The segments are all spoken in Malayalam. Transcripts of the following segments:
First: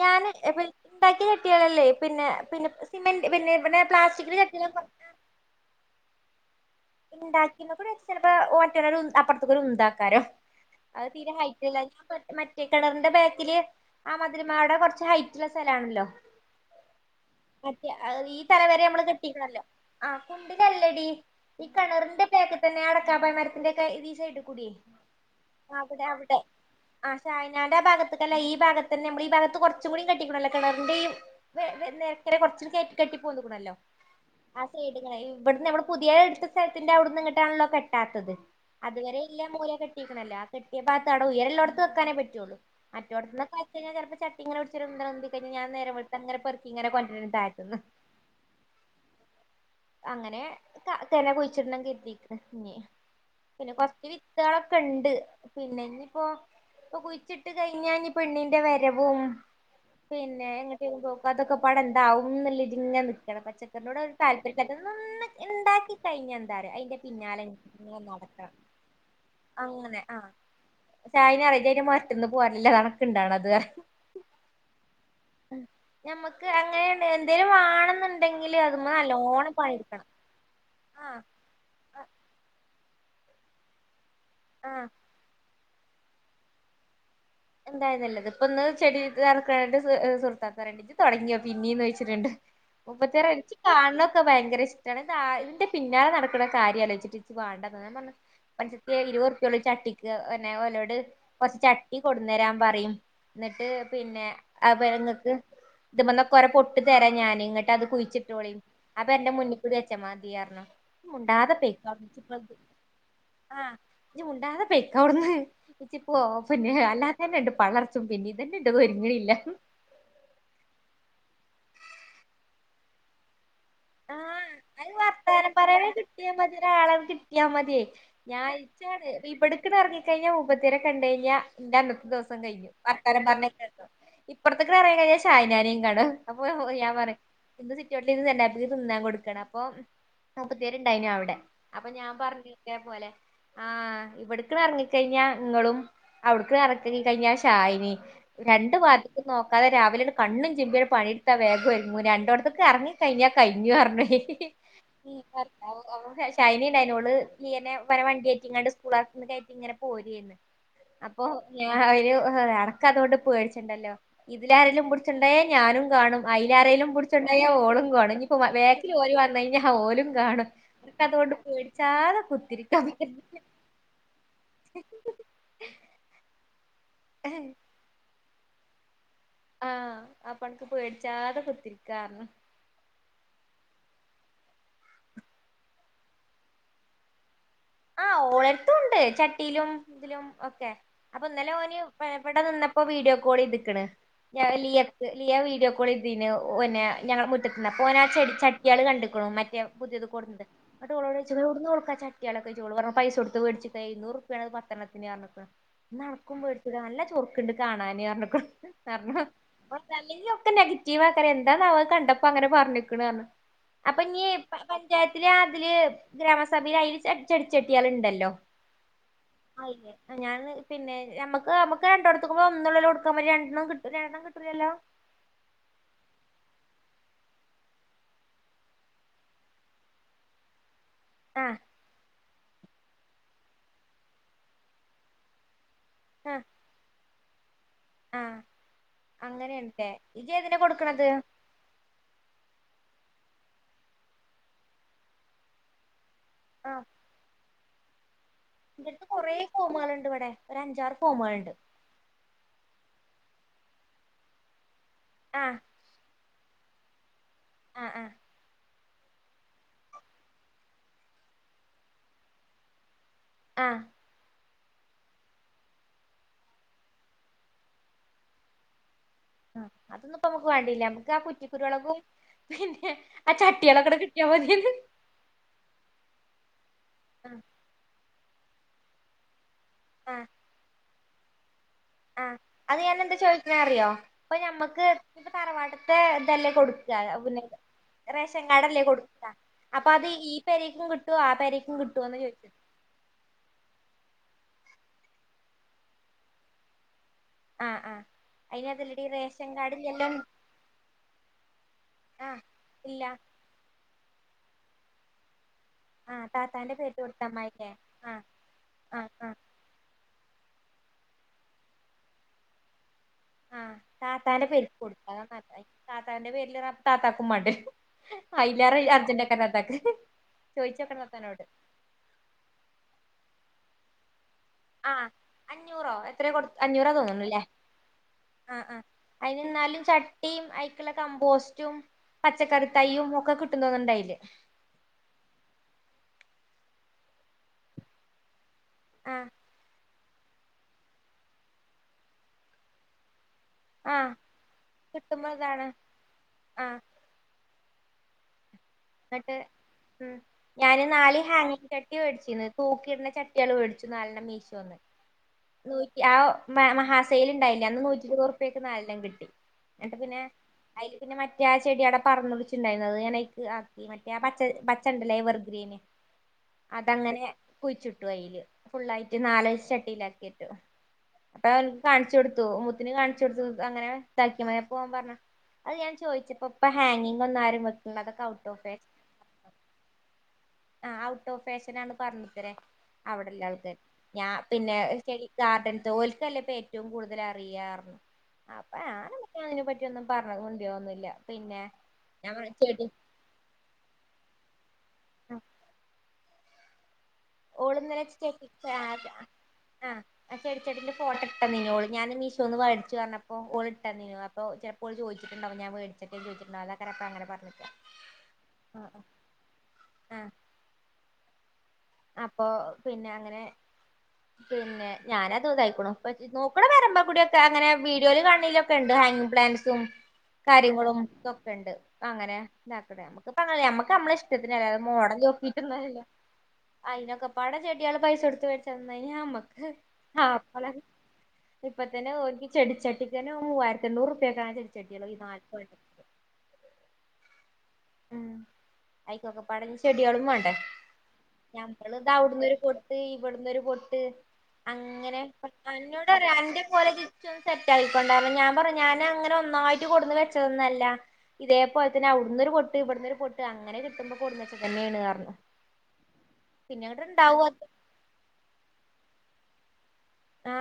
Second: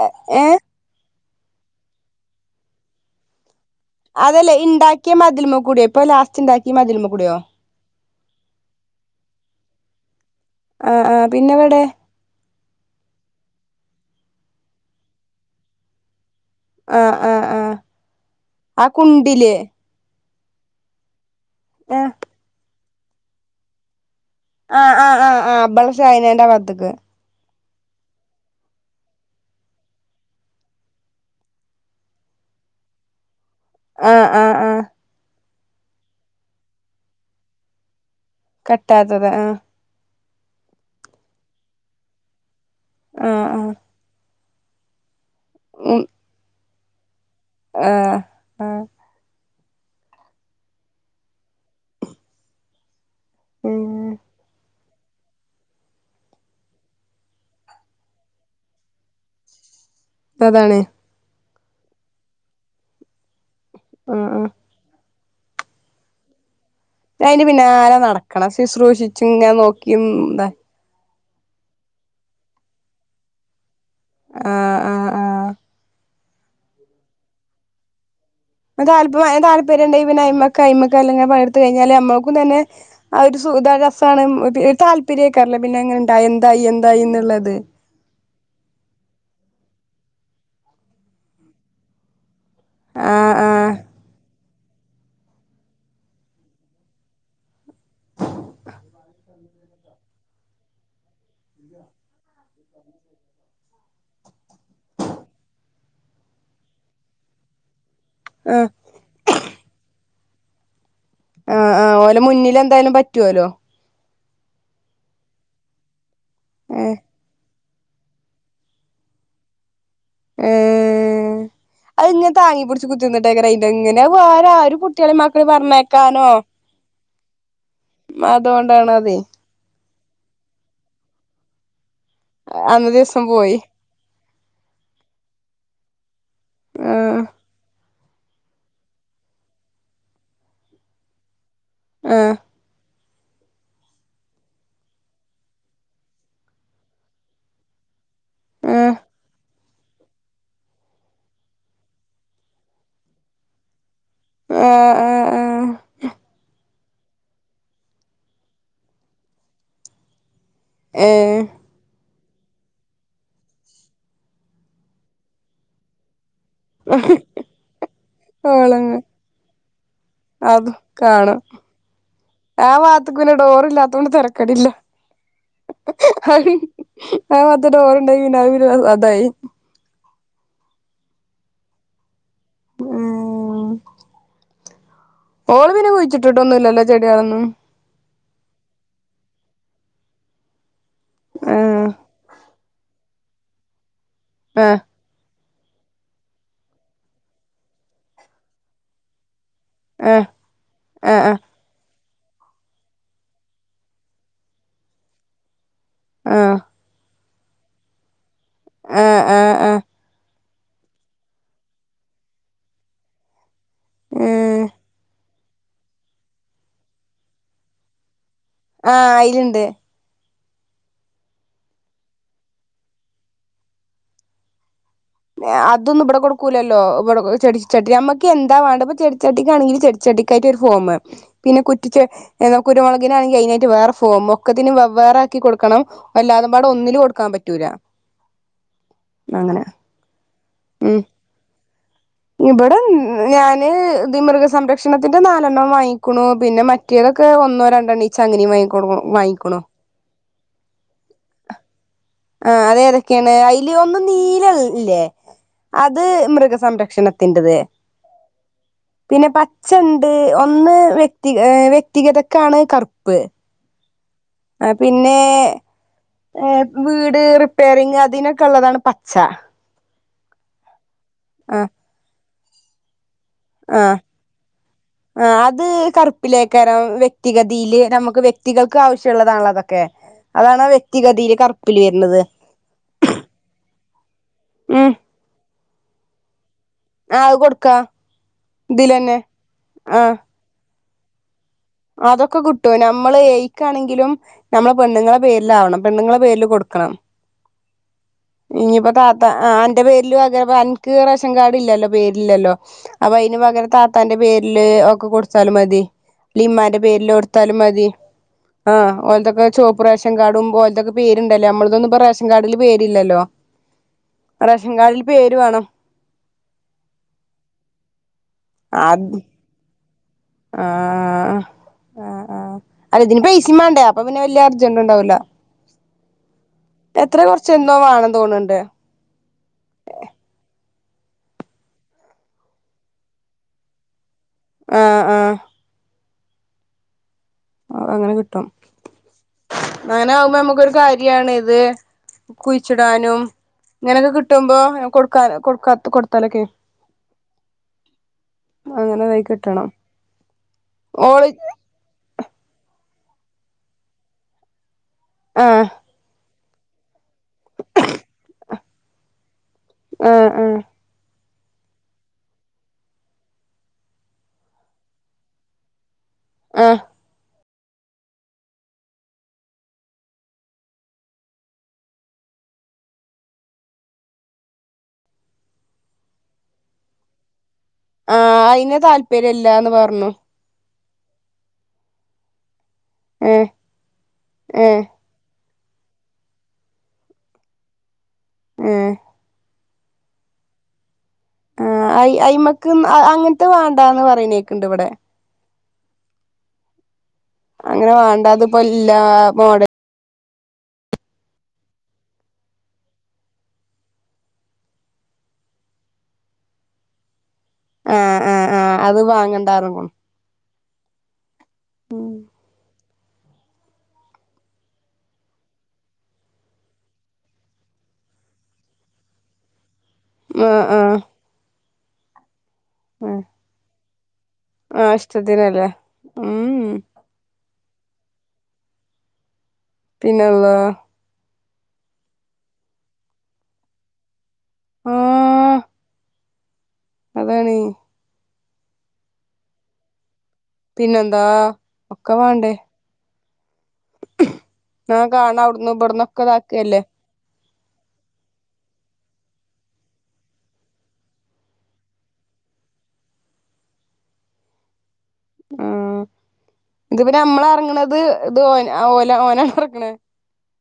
ഞാന് ഏ എ പി ഇണ്ടാക്കിയേ ട്ടിയറല്ലേ പിന്നെ പിന്നെ സിമൻ്റ് പിന്നെ പിന്നെ പ്ലാസ്റ്റിക്കിന്റെ അതെല്ലേ ചട്ടികളൊക്കെ ഇണ്ടാക്കിയ മതിലുമകൂടെയെ ഇപ്പ ലാസ്റ് ഇണ്ടാ ഇണ്ടാക്കിന്നൊക് ടെ [unintelligible] ചെലപ്പോ ഓ മറ്റോനൊരു അപ്പറത്തുക്കൊരുന്താക്കാരം ആ അത് ആ തീരെ പിന്നെ ഹൈറ്റില്ല ഇവിടെ ഞാൻ പെട്ട് മ കെണറിൻ്റെ ബാക്കില് ആ മതിലുമ അവിടെ കൊറച്ച് ഹൈറ്റ്ള്ള സ്ഥലാണല്ലോ ആ ആ ആ മറ്റേ അത് ഈ ആ തലവരെ മ്മള് കുണ്ടില് കെട്ടിക്ണല്ലോ ആ കുണ്ടിലല്ലെടി ഈ ആ കെണറിൻ്റെ ബേക്ക് തന്നെ അട ക്കാപ്പയ മരത്തിൻ്റെ ഒക്കെ ഇതീ ആആആആ ബള ഷാഹിനെൻ്റെ ആ ഭാഗത്ത്ക്ക് നാൻ്റെ ഭാഗത്തിക്കല്ല ഈ ഭാഗത്ത്ന്നെ മ്മള് ഈ ഭാഗത്തു കൊറച്ചും കൂടി കെട്ടിക്കണല്ലോ കെണറിൻ്റെ ഈ വേവെ പിന്നെ ക്കരെ കൊറച്ചും ടി കേറ്റി കെട്ടിപോന്നു ത്തുണല്ലോ ആ സൈഡിങ്ങനെ യു ബെട്ന്ന് ഞമ്മള് പുതിയേ ഇട്ത്ത് സ്ഥലത്തിൻ്റെ അവ്ട്ന്ന് ഇങ്ങടാണല്ലോ കെട്ടാ ത്തത് അത് കെട്ടാത്തത് ആ വരെയില്ല്യ മൂല കെട്ടി ക്ക്ണല്ല ആ കെട്ട്യ ഭാഗത്ത് ആ ഉയരം ഉള്ളോട്ത്ത് വക്കാനെ പറ്റുള്ളൂ ആ മറ്റോടത് ന്ന് ക്കെ ആ ആയ്ക്കയിഞ്ഞാ ചെലപ്പോ ച ഇങ്ങനെ പിടിച്ചൊരു ഉന്തങ്ങ് ഉന്തി പിന്നെ ഞാൻ നേരം ഉം വെളുത്തങ്ങനെ പെറു ക്കിങ്ങനെ കൊണ്ടര് ണ്ട് തായത്ത് ന്ന് ആ ആ അങ്ങനെ കാ [unintelligible] കുഴിച്ചിടണം കര്തീക്ക്ണ് ഇഞി പിന്നെ ഉം കൊർച്ച് വിത്താളൊ ക്കെണ്ട് പിന്നെ ഇത്തിപ്പോ പ്പോ കുയിച്ചിട്ട് കഴിഞ്ഞാ ഇഞ് പെണ്ണിന്റെ വരവും പിന്നെ അതാണ് എങ്ങട്ടേലും പോക്ക് അതൊക്കെ പ്പാടെ എന്താവും ന്ന്ല്ല ഇതി ഇങ്ങനെ നിക്കാണ് പച്ച ക്കറിന്നോടൊരു ആ ആ താല്പര്യല്ല [unintelligible] ഇണ്ടാക്കി കഴിഞ്ഞ പിന്നെഅയിന്റെ പിന്നാലെ നടക്കണം സിശ്രൂഷിച്ചും ഇങ്ങനെ നോക്കിയും [unintelligible] [unintelligible] പറിം ഇജയിൻ്റെ മൊരട്ട്ന്ന് പോരലില്ല അതാണൊക്കെ ഇണ്ടാവണത് പറിം ആ ആ ആ ഞമ്മക്ക് അങ്ങനെ [unintelligible] എന്തേലും വാണന്നു [unintelligible] താല്പര്യോണ്ടങ്കി പിന്നെ അയ്മെക്ക് ആഹ് [unintelligible] നമുക്കും തന്നെ ആ ഒരു സു [unintelligible] സാണ് ഇത് ആഹ് താല്പര്യ കാരണം പിന്നെ ങ്ങ്ണ്ടായിഎന്തായി എന്തായീന് [inaudible] ഒന്ന് [unintelligible] രണ്ട് [unintelligible] ആഹ് [unintelligible] നിക്ക് ആഹ് കാണതൊക്കെ ഭയങ്കരീഷ് [unintelligible] ഇതിന്റെ പിന്നാലെ നടക്കണ കാര്യാലോചിച്ചിട്ട് നിക്ക് ബാണ്ട [unintelligible] പക്ഷേ ഇരു ന്നെ കട്ടിക്ക് ഒന്നേകാലൊള്ള് കൊറച്ച് ചട്ടി വരാൻ പറയും ന്നിട്ട് പിന്നെ [unintelligible] ങ്ങക്ക് ഇതിമ്മന്നൊക്കെ ഓരോ പൊട്ട് തരാ ഞാന് നിട്ടത് കുയി ചിട്ടോളിൻ ആഹ് അതെന്റെ മുന്നിക്കൂടി [unintelligible] ല്ല്യാർഞ്ഞു ആ ആ ഓലെ മുന്നിലെന്തായാലും പറ്റോലോ ആഹ് ഇജ്ജ് മുണ്ടാതെ പൊയ്ക്കാട്ന്ന് ഓ ഏഹ് [unintelligible] [unintelligible] ഏ അയ്ങ്ങനെ താങ്ങിപ്പിടിച്ചു [unintelligible] എങ്ങനെ ആഹ് വേറാരു കു അത് ട്ടിയാളിം മക്കളിം പറഞ്ഞയക്കാനോ [unintelligible] [unintelligible] അതുകൊണ്ടാണ് അതെ ഇബട്ക്ക് നർഞ്ഞ് കൈഞ്ഞാ മൂപത്തിയേരെ കണ്ടു കഴിഞ്ഞാ [unintelligible] ദിവസം കഴിഞ്ഞു അന്ന് വർത്താനം ദിവസം പറഞ് പോയി [unintelligible] ഇപ്പർത്ത്ക്ക് എറങ്ങി കഴിഞ്ഞാ ഷാഹിനാനിം കാണും അപ്പൊ ഞാൻ പറിം ആഹ് [unintelligible] തിന്നാൻ കൊടുക്കണം പ്പോ മുപ്പത്തിയാര് ഉണ്ടയിരുന്നു അവിടെ അപ്പ ഞാൻ ആഹ് പർഞ്ഞു ഇതേപോലെ ആ ഇവട്ക്ക് ങ്ങട്ട് അറങ്ങി കഴിഞ്ഞാ ഇങ്ങളും അവട്ക്ക് എറങ്ങി കഴിഞ്ഞാ ഷാഹിനിം രണ്ടു ആഹ് ഭാഗത്ക്കും നോക്കാദെ രാവിലെ കണ്ണും ചിമ്പിൻണ്ട് പണി എടുത്താ വേഗം ഒരുങ്ങും രണ്ടോട്ത്തുക്കും എറങ്ങി കഴിഞ്ഞാ കഴിഞ്ഞു [unintelligible] [unintelligible] ആഹ് ആഹ് ആഹ് [unintelligible] ഓള് ടിഎൻഎ ഉപ്പാന്റെ വണ്ടി യ്റ്റിക്കാണ്ട് സ്കൂളാരെ [unintelligible] പോരേന്ന് അപ്പോ ഏഹ് ഞാൻ ഒരു ആ അനക്ക് അതുകൊണ്ട് പേടിക്കണ്ടല്ലോ ഇതിലെ ആരേലും പിടിച്ചു കൊണ്ടുപോയാൽ ഞാനും കാണും അതിലെ ആരേലും പിടിച്ചു കൊണ്ടുപോയാൽ ഓളും കാണും ഇനിപ്പോ വേഗത്തിൽ ഓളങ്ങ് ഓടി വാ നായിഞ്ഞാൽ ഓലും കാണും അതും പിന്നെ അതോണ്ട് കാണും പേടിക്കാതെ ആ കുത്തിരിക്കാ ഭാഗത്ത്ക്ക് പിന്നെ ഡോറില്ലാത്തോണ്ട് തെരക്കടില്ല ഉം ആ അത് ഡോറിന്റെയി പിന്നെ അത്പ്പിന്നെ അതായി ആ അപ്പോ അനക് പേടിക്കാതെ കുത്തിരിക്കാ ഉം ഓള് പിന്നെ കുഴിച്ചിട്ട്ട്ടൊന്നുല്ലല്ലോ ചെടികളൊന്നും? ആ ഓളെഡ്ത്തും ഉണ്ട് ചട്ടിലും ഇതിലും ഒക്കെ അപ്പോ ഇന്നലെ ഓന് ആഹ് ഇവടെ നിന്നപ്പോ വീഡിയോ കോൾ ചെയ്ത്ക്ക്ണ് ആഹ് ഞാലിയക്ക് ലിയ വി വീഡിയോ കോൾ ചെയ്തിനു പിന്നെ ഞങ്ങളെ മുറ്റത്ത്ന്ന് അപ്പോ ഓൻ ആ ചെടിച്ചട്ടിയാള് കണ്ട്ക്ക്ണ് ഞാൻ പുതിയത് ആഹ് കൊടുത്ത് ന്ന്ട്ട് ഓളോട് ആഹ് ചോയ്ച്ചു ഏട്ന്നാ ഓൾക് ആ ചട്ടി ച്ചു ഓള് പറഞ്ഞു പൈസ കൊടുത്തു മേടിച്ചിട്ട് എയിന്നൂരൂർപ്പെണ് ഒരു പത്തണ്ണത്തിന് പറഞ്ഞക്കാ ന്നാ അനക്കും ആഹ് വേടിച്ചുടെ നല്ല ചോർ ക്ക്ണ്ട് കാണാന് ആഹ് പറഞ്ഞക്കും ആഹ് ആഹ് [unintelligible] നെഗറ്റീവ് ആത്രേ ന്താന്നാവോ അത് കണ്ടപ്പോ അങ്ങനെ പറഞ്ക്ക്ണ് ഞ അപ്പഞ്ഞി പ ഉം പഞ്ചായത്ത് രാവിൽ ഗ്രാമ സഭയിൽ അയിൽ ചെ ചെടി ചെട്ടിയൾ ണ്ടല്ലോ ആഹ് അയില്ണ്ട് അയിലന്നെ ഞാന് പിന്നെ ഞമ്മക് മ്മക് രണ്ടോത്‌ക്ക് ഒന്നള്ളല്ലോ കൊടുക്കാൻ പറ്റാ രണ്ടണ്ണം രണ്ട് ണ്ണം കിട്ടോലല്ലോ അ അതൊന്നും ഇവടെ കൊടുക്കൂലല്ലോ ഇവ്ടെ ചെടി ചട്ടി ഞമ്മക് എന്താ വേണ്ട ഇപ്പ ചടി ചട്ടിക്ക് ആണങ്കില് ചെടി ചട്ടിക്കായിട്ട് ഒരു ഫോംമ് ആഹ് പിന്ന കുറ്റിച്ച കുരുമുളകിനാണെങ്കി അയിനായിട്ട് വേറെ ഫോമ് ഒക്കെത്തിനും വേവേറെ ആക്കികൊ ക്കണം എല്ലാതും ബാടെ ഒന്നിൽ ക്കാൻ പറ്റൂല അ അങ്ങനെ അങ്ങനെൻ ട്ടെ ഇജ്ജ് ഏതിനാ കൊടുക്കണത്? ഇവിടേം ഞാന് മൃഗ സംരക്ഷണത്തിന്റെ നാലണ്ണം വാങ്ങി കുണു പിന്നെ ആഹ് മറ്റേതൊക്കെ ഒന്നോ ര രണ്ടന്നി ചങ്ങിനെ വായിക്കൊടുക്കും വായിക്ക്ണ് ഒരഞ്ചാർ കോമാഹ് ണ്ട് ആ ഏതൊക്കേണ് അയിൽ ഒന്ന് നീരൾ ല്ലേ ആഹ് അത് മൃഗ സംരക്ഷണ തിന്റതെ ആഹ് ആഹ് പിന്നെ പച്ചണ്ട് ഒന്ന് വെക്തികഥക്കാണ് കർപ്പ് ആഹ്ആ അ പിന്നെ വീട് റിപ്പെയറിങ് അതിനൊക്കെ ഉള്ളതാണ് പ ച്ചാ പ്പോ മ്മക്ക് വാണ്ടില്ല താ കുച്ച്കുരളകും പിന്നെ ആ അ ചട്ടികളൊക്കെ കിട്ടിയാ മതിന്ന് ആ അത് കറ്പ്പ് ലക്കാരം വെക്തി ആഹ് കതില് നമുക്ക് വെക് വ്യക്തികൾക്ക് ആവശ്യള്ളതാണല്ലോ അതോ ക്കെ ആഹ് അതാണ് വെയ് ത്തിഗയിൽ കർ ആഹ് അത് ഞാനന്താ ചോയിക്കണേ അറിയോ പ്പോ ഞമ്മക് ഉം ന്റ് തറവാട്ട് തെ തല്ലേ കൊട് ആ അത് കൊടുക്കാ റേഷൻ കാർഡല്ലേ ഇതിലന്നെ കൊടുക്കാ അപ്പം ആ അത് ഈ പെരേക്കും കിട്ട് ചു ആ പെരേ അതൊക്കെ കിട്ടും നമ്മള് എയ്ക്കാണെങ്കിലും നമ്മള് പെണ്ണുങ്ങളെ പേരിലാവണം പെണ്ണുങ്ങളെ പേരില് കൊടുക്കണം ആഹ് ആഹ് ഇനിയിപ്പ അയിനതല്ലടി താത്താ റേഷൻ കാർഡ് അന്റെ ഇല്ലല്ലോ പേരിലും അതെ അനക്ക് റേഷൻ ആഹ് കാർഡില്ലല്ലോ ഇല്ല അപ്പോ അയിന് പകരം താത് എന്റെ പേരില് ഒക്കെ കൊടുത്ത് ആലും മതി ആഹ് താത്താന്റെ ഉമ്മാന്റെ പേർക്ക് പേരില് കൊടുത്താ കൊടുത്താലും മതില്ലേ മതി ആഹ് ആ ആഹ് [inaudible] ആഹ് കാർഡും ഓൽതൊക്കെ പേരുണ്ടല്ലേ നമ്മളതൊന്നും ഇപ്പം റേഷൻ കാർഡില് പേരി ആ താത്താന്റെ പേരിൽ കാർഡിൽ കൊടുക്കാം അതാ പേര് നല്ലെ വേണം താത്താന്റെ പേരിലാകുമ്പോ താത്താക്കും വേണ്ട വരും അത് [unintelligible] ആഹ് ആഹ്ആ ആ അല്ല ഇതിന് പൈ സയും വേണ്ടേ അപ്പം പിന്നെ വല്യ അർജന്റ് ആഹ് ഉണ്ടാവൂല്ല അഞ്ഞൂറോ എത്രയോ കൊടു അഞ്ഞൂറാ എത്രയോ തോന്നുണുല്ലേ കൊറച്ച് എന്തോ വേണം തോണണ്ട് അയിനെന്നാലും ചട്ടിയും അയ് കമ്പോസ്റ്റും പച്ചക്കറി തൈയുംഒക്കെ കിട്ടും തോന്നണണ്ട് അയില് ആ ആ അത് അങ്ങനെ കിട്ടും ആ അങ്ങനാവുമ്പോ നമുക്കൊരു കാര്യാണ് ഇത് കുഴിച്ചിടാനും ഇങ്ങനൊക്കെ ആഹ് കിട്ടുമ്പോ കിട്ടുമ്പോ കൊടുക്കാല ഇതാണ് കൊടുക്കാ കൊടുത്താലെക്കെ എന്നിട്ട് കിട്ടണം ആ ഞാനും നാല് ഓള് ഹാങ്ങിംഗ് ചട്ടി മേടിച്ചു [unintelligible] തൂക്കിയിടുന്ന ചട്ടികള് മേടിച്ചു നാലെണ്ണം മീശോന്ന് ആഹ് നൂറ്റി ആ മ മഹാ സെയ് സെയ്ല് ഇണ്ടായില്ലേ അന്ന് നൂറ്റിയിരുപ് ഉറുപ്പിക്ക് നാലെണ്ണം കിട്ടി എന്നിട്ട് പിന്നെ ആഹ് ആഹ് അയില് പിന്നെ മ ഞാൻ ചെടി ആടെ പറഞ്ഞ് വെച്ചിട്ടിണ്ടായ്ന് അത് ഞാൻ അയിക്ക് ആ മറ്റെ ആ പച്ച പച്ച ഉണ്ടല്ലോ എവർഗ്രീന് ആഹ് അതങ്ങനെ കുയിച്ചിട്ടു അയില് ഫുള്ളായിട്ട് നാലഞ്ച് ചട്ടിയിലാക്കിട്ട് അപ്പൊ കാണിച്ചു കൊടുത്തു മുത്തിന് കാണിച്ച് കൊടുത്തു അങ്ങനെ [inaudible] പോകാൻ പറഞ്ഞ് അല്ല ഞാൻ ചോയിച്ചപ്പോ ഇപ്പോ ഹാങ്ങിംഗ് ഒന്നും ആരും വെക്ക് ആഹ് [unintelligible] അയിന് താൽപര്യം ഇല്ലാന്ന് പറഞ്ഞു ആ ഔട്ട് ഓഫ് ഫാഷനാന്ന് പറഞ്ഞത്രേ ഏഹ് അവിടൊള്ളാൾക്കാര്, ഞാൻ പിന്നേ ഏഹ് സ്റ്റെഡി സ്റ്റാർട്ൻഡ് ഓൾക്കല്ലെപ്പേറ്റം കൂടുതലറിയ്യ. അപ്പ ഏഹ് ഞാനെന്തൊക്കെയോങ്നെ പഠി നിക്കൊന്നും പറയണോണ്ടി വന്നില്ല. അയ്മക്കും അങ്ങനത്തെ വേണ്ടാന്ന് പറയിന്. ക്കിണ്ടിവിടെ. [unintelligible] ങ്ങനെ ഓളിന്നലെ വേണ്ടാത്തപ്പം എല്ലാ മോഡ അപ്പയെടുത്തതിന്റെ ഫോട്ടം ഇട്ടന്നേയോള് ഞാനും മീശോന്നു വേടിച്ച കാരണം അപ്പോ ഓളിട്ടാരുന്നു. അപ്പോ ചെലപ്പോ ഓള് ചോയ്ച്ചിട്ടുണ്ടാവും ഞാൻ വേടിച്ചിട്ടെന്തിയെ അതാക്കും അങ്ങനെ പറഞ്ഞെ. ആ ആ ആ അത് വാങ്ങെണ്ടാർന്നു. അപ്പോ. പിന്നേ അങ്ങനെ. പിന്നേ ഞാനതുതുയ്ക്കണ്. നോക്കണ് വേറെന്നക്കൂടെയൊക്കെ അങ്ങനെ വീഡിയോയില് കാണണെയിലൊക്കെണ്ടു ഹാങ്ങിങ് പ്ലാന്റ്സും ആഹ് ആഹ് കാര്യങ്ങളും ഇതൊക്കെണ്ട്. അങ്ങനെ [unintelligible] ആഹ് മ്മക്കിപ്പങ്ങനെയാ മ്മക്ക് ക്കെ മ്മളിഷ് ടത്തിനല്ലാതെ ആഹ് മോഡല് ഇഷ്ടത്തിനല്ലേ നോക്കീട്ടൊന്ന്വല്ല. ഉം അയ്നോക്കപ്പാടെ ചെട് എള് പൈസ‌ടുത്തുവച്ച നന്നായിമ്മക്ക്. പിന്നെന്നാ ഇപ്പത്തന്നെ ഒരു ചെടിച്ചട്ടിക്കന്നെ മൂവായിരത്തെണ്ണൂറു [unintelligible] ചെടികളീ നാൽപതു [unintelligible] അതാണീ ഉം അയ്ക്കൊക്കെപ്പാടെ നീ ചെടികളും വാങ്ങി. പിന്നെന്താ ഒക്കെ വാണ്ടേ ഞങ്ങളിതവിടുന്നൊരു പൊട്ടീ വിടുന്നൊരു പൊട്ട് ന്നാ അങ്ങനെ. കാണാ അവ്ട്ന്നും അന്നോടാ ഇബട്ന്നൊക്കെ രണ്ടു ഇതാക്കല്ലേ കൊലചിര്ച്ചോ സെറ്റായ്ക്കൊണ്ടാന്ന്‌. ഞാൻ പറഞ്ഞ് ഞാനങ്ങനെ ഒർണ്ണവായിട്ട് കൊണ്ടുന്നുവച്ചതൊന്നുവല്ല ഇതേ പോലെത്തന്നെ അവിടുന്നു ഒരു പൊട് തിവിടുന്നൊരു പൊട്ട് അങ്ങനെ കിട്ടുമ്പം കൊണ്ടുന്നുവച്ച തന്നെന്നുപറഞ്. ആ ഇതുപിന്നെ ഇണ്ടാവും അത് നമ്മളെറങ്ങണത് ഇത് ഓന് ആ ഓല ഓന് പ്രിക്കണ് ആ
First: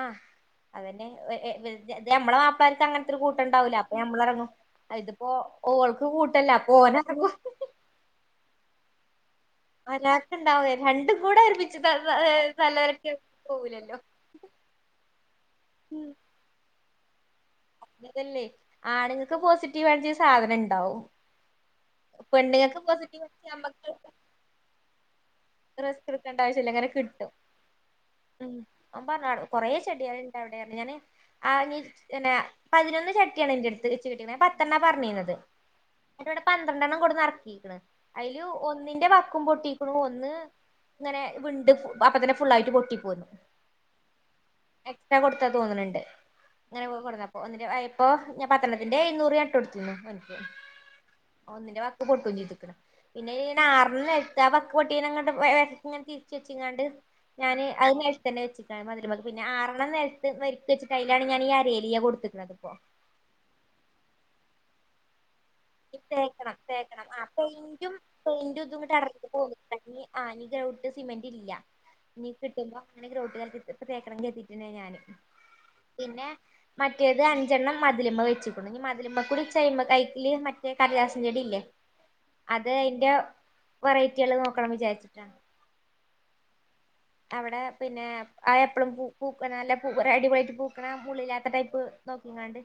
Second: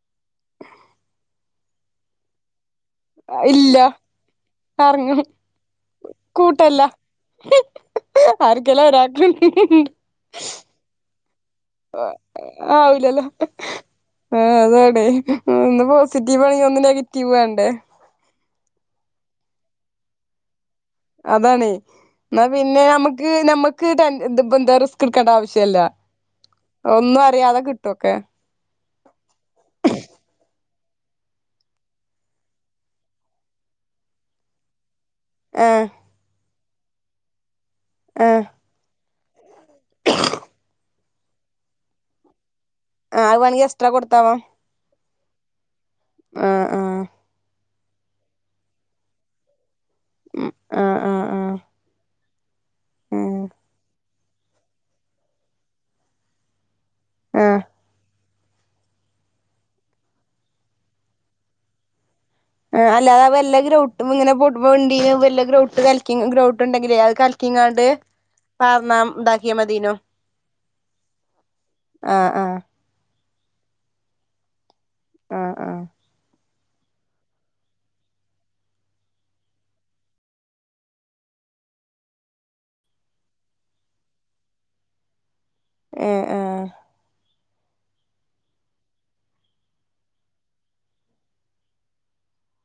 അതന്നെ എ എ ത് ഞമ്മളാ പരത്തങ്ങനത്തൊരു ഇല്ല കൂട്ടൊണ്ടാവ്വല്ലോ അപ്പ ഞമ്മളെറങ്ങും അ എറങ്ങ ഇതിപ്പോ ഓൾക്ക് കൂട്ടില്ല അപ്പോ ഓനെറങ്ങും ആര്ക്കേലും ഒരാക്കു ഒരാക്ക് ഇണ്ടാവെ രണ്ടു ആഹ് ആവില്ലല്ലോ പോവൂലല്ലോ ആ അതാണ് ഹ്മ് ഒന്ന് പോസിറ്റീവ് ആണെങ്കി ഒന്ന് നെഗ റ്റീവണ്. ഇതല്ലെ. ആണുങ്ങക്ക് പോസിറ്റീവ് വാചെ സാധനണ്ട്. അതാണേ എന്നാ പിന്നെ പോസിറ്റീവ് അമ്മക്ക് എനർജി നമക്ക് നമ്മക്ക് തൻ ഇത്പ്പെന്താ റിസ്ക് ഇടുക്കണ്ടാവ് റിസ്ക് ഇട്ക്കണ്ട ആവശ്യല്ല കാരണ കിട്ടും കിട്ടുവൊക്കെ ഹ്മ് ഓൻ പറഞ്ഞാണ് കൊറെേ ചെടിയാൾ ഇണ്ടഉടെ. [unintelligible] ഞാന് ആ നീ ന്നെ പതിനൊന്ന് ചട്ടിയാണ് എന്റട്ത് ഇച്ച് കിട്ടീനെ ഞാ പത്തെണ്ണ പറന്നീനത്. തെ ആ എന്റോടെ പന്ത്രെണ്ടണ്ണം കൊട്ന്ന് എർക്കീക്ക്ണ്. ആ അയില് ഒന്നിന്റെ ബ ക്കും പൊട്ടീക്ക്ണു ഒന്ന്. അങ്ങനെ വിണ്ട് ഫ് അപ്പൊ തന്നെ. ഫുള്ളായിട്ട് പൊട്ടി ആ പോന്നു അത് വേണെങ്കി എക്സ്ട്രാ കൊടുത്താവാം എക്സ്ട്രാ കൊടുത്താ തോന്ന്ണ് ണ്ട് ആ ആ ഇങ്ങനെ പറഞ്ഞപ്പോ ന്നിട്ട് അയ് പ്പൊ ഞാ പത്തണ്ണത്തിന്റെ എഴുന്നൂർ ഞാട്ടോട്ത്. ഉം [unintelligible] ആ ആ ആ ഒന്നിന്റെ വക്ക് പൊട്ടും ചെയ്ത്. [inaudible] പിന്നെ ഉം ഇൻ ആറെണ്ണ. തവക്ക് പൊട്ടിനങ്ങ ഇങ്ങനെ തിരിച് വെച്ചിങ്ങാണ്ട് ആ ഞാന് അതെങ്ങ് എടു തന്നെ വെച്ചി ട്ട മധരമി ക്ക് പിന്നെ ആറെണം നേരത്ത് വെച്ചിട്ട് കയ്യിലാണ് ഞൻ ഈ അരലിയ കൊടുത്തത് ആഹ് അല്ലാ വല്ല ഗ്രൗട്ടും ഇങ്ങനെ പു വണ്ടിയ വല്ല ഗ്രൗട്ട് കലക്കി തേക്കണം ഗ്രൗട്ട് ഉണ്ടെങ്കിലേ തേക്കണം അത് ആ കലക്കിങ്ങാണ്ട് പെയിന്റും, പെയിന്റ് ഇത്ങ്ങ്ട്ട് പാർന്നാ എറ ഇതാക്കിയാ മതീനു [unintelligible] ആനി ഗ്രൗട്ട് സിമെന്റ് ഇല്ല ആ ഇനി ആ കിട്ടുമ്പോ അങ്ങനെ ഗ്രൗട്ട് തേക്കണങ്കി എത്തിയിട്ടുണ്ടങ്കി ഞാന് ആ ആ പിന്നെ മറ്റേത് അഞ്ചെണ്ണം മതിൽമ്മ വെച്കു ണ്. ഇഞ്ഞി മതിൽമ്മ കൂടി, [unintelligible] കൈക്കില്. കടലാസും ചെടി ഇല്ലേ. അത് അയിന്റെ വെറൈറ്റികള് നോക്കണം വിചാരിച്ചിട്ടാണ്. ആഹ്. ആഹ്. അവിടെ, പിന്നെ ആ എപ്പളും പൂ പൂക്കണ, നല്ല പൂ അടിപൊളിയായിട് പൂക്കണ മുള്ളില്ലാത്ത ടൈപ്പ് നോക്കിങ്ങാണ്ട്.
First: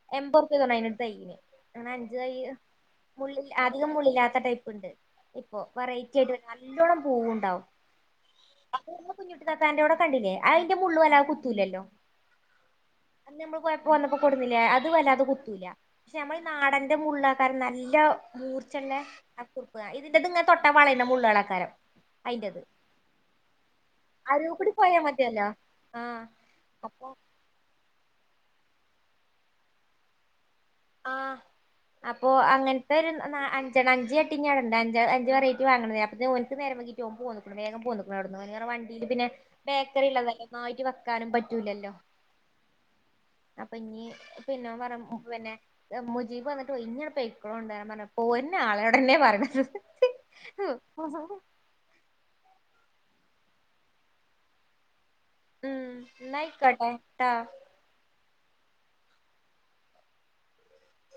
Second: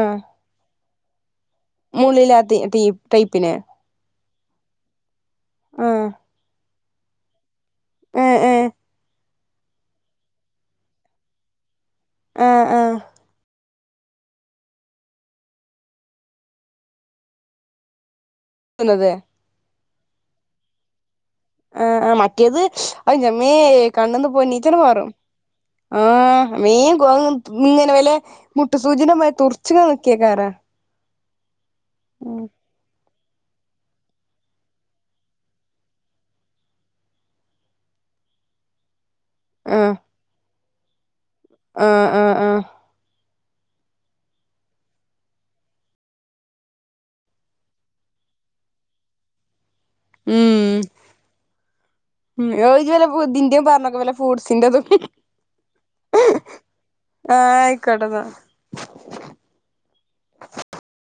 ആ [unintelligible] തൈന്. അങ്ങന അഞ്ച് മുള്ളില്ലാ തയ്യ്. തി ടീ മുള്ളില്ല ടൈപ്പിന് അധികം മുള്ളില്ലാത്ത ത ടൈപ്പുണ്ട് പ്പൊ വറൈറ്റി യായിട്ട് ഒരു സാധ ൻ്റോടെ പൂവുണ്ടാകും ഏ ഏ കുഞ്ഞുട്ടി താത്ത ആഹ് ആഹ് അന്ന് നമ്മള് പോ പ്പോ വന്നപ്പോ കൊണ്ടുന്നില്ലേ അത് വല്ലാതെ കുത്തൂല പക്ഷെ നമ്മൾ നാടന്റെ മുള്ളക്കാരം നല്ല മൂർച്ചള്ളെ ന്നത് [unintelligible] ആ ഇതിൻ്റതങ്ങ് തൊട്ടാ വളരു ആ ആ മറ്റേത് അയ്ൻ്റെമ്മേ ഏ കണ്ണിന്ന് അരൂകൂടി പൊന്നീച്ചാണ് പോയാ പാറും മതിയല്ലോ ആ ആഹ് മീ അപ്പൊ [unintelligible] മുട്ടുസൂചിൻ്റെമാതിരി തുർമ്മിങ്ങനെ നിക്കെയ്ക്കാരം ആ അപ്പൊ അങ്ങനതാരുന്നോ ന്ന അഞ്ചെണ്ണം അഞ്ച് ചടിഞ്ഞവിടെ ണ്ട് അഞ്ച് അഞ്ച് വെറൈറ്റി വാങ്ങുന്നയ അപ്പോത്തേക്ക് ഒരിറ്റം നേരം വൈകിട്ടു [unintelligible] വേഗം പോന്നക്കണം അവിടന്ന് വേറെ വണ്ടില് പിന്നെ ആഹ് ബേക്കറിള്ള തല്ലേ.? ആയിറ്റ് വാ. ആഹ് ആഹ് ആഹ്. അപ്പൊഞ്ഞി [unintelligible] ന്നെ ദ മുജീബ് വന്ന്ട്ട് ഒര്ങ്ങി ആട്ട് [unintelligible] പോര്ന്നാളയോടെന്നാ പറിണത് ഹ് ഹ് ഊഹ് [unintelligible] വുദിന്റെ പർനോക്ക് വലെ ഫൂട്സിന്റതു ഹും ഊം ന്നായ്ക്കോട്ടെ ട്ടോ ആഹ് ആയിക്കോട്ടെന്നാ [inaudible]